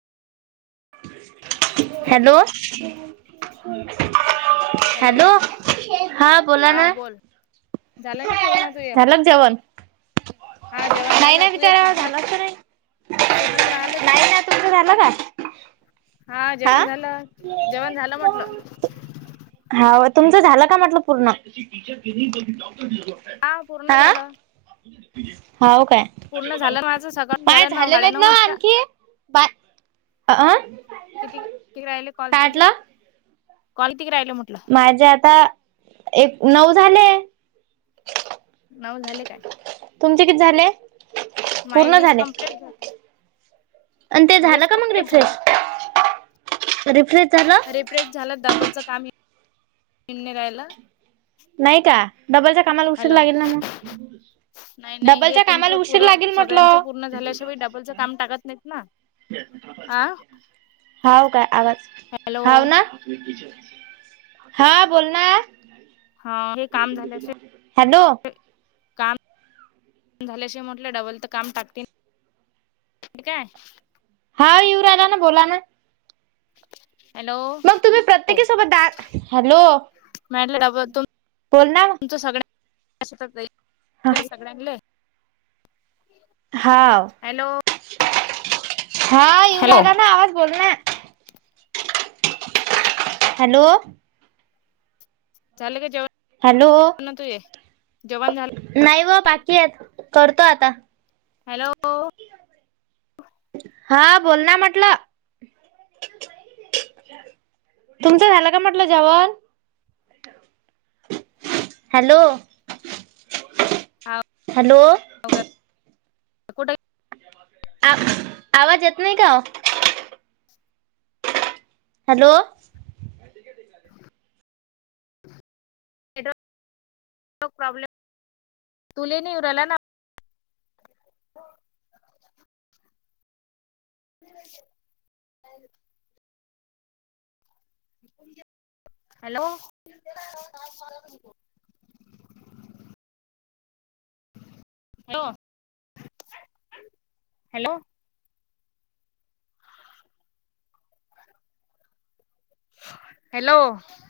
बोल hello, hello हां बोलां हा नां, बोल झालं का पूर्ण झोया, सेवन, जेवण नाही झालं ना तू एक बिचारा कुठलं झालाच का नाही, कुठलं राहिलं ते नाही झालं, तुमच झाल काय? हां जेवणं झालं जेवणं झालं म्हटलं, हा तुमचं झालं का म्हटलं पूर्ण? हा पूर्ण झालं हा होऊ काय पूर्ण झालं माझं सकाळ पाच झालं झाले नाहीत साडेनऊ ना वाजता आणखी पा अ, किती किती राहिले कॉल तुझे काढलं कॉल किती राहिले म्हटलं? माझ्यां आंता एक नऊ झाले! नव झाले काय, तुंमचे किती झाले, माय पूर्ण वीस झाले कमप्लीट आणि ते झालं का मग कंप्लीट झालं रिफ्रेश रिफ्रेश झालं? रिफ्रेश झाल डबलच काम येवून राहायल, नाही का डबलच्या कामाला उशीर हॅलो लागेल ना मग. नाही नाही हे डबलच्या कामाला तुमचं उशीर पुर लागेल म्हटलो सगळ्यांचं पूर्ण झाल्याशिवाय डबलचं काम टाकत नाहीत ना आ हाव काय आवाज हॅलो हाव ना. हा बोलणार, हा हे काम झाल्याशिवाय हॅलो, काम झाल्याशिवाय म्हटलं डबल त काम टाकतीन. हे काय. हा येऊ राहीला न बोला न. हॅलो, मग तुम्ही प्रत्येकी सोबत दा हॅलो, म्या [unintelligible] डबल तो बोल ना, च सगळ्यां हा [unintelligible] सगळ्यांनले हाव हा येऊ हॅलो राहीला न आवाज बोल ना, हॅलो, चाल का जेवण? हॅलो, तुझे जेवण झालं नाही व बाकी आहेत करतो आता. हॅलो, हा बोल ना म्हटलं. तुमचं झाला का म्हटलं जेवण? हॅलो, आव हॅलो, उगद आव आवाज येत नाही का ओ? हॅलो, [inaudible] नेटवर्क प्रॉब्लेम तुले नाही येऊ राहिला न, किती पाहिजेत? [unintelligible] Hello, [unintelligible] hello hello, hello,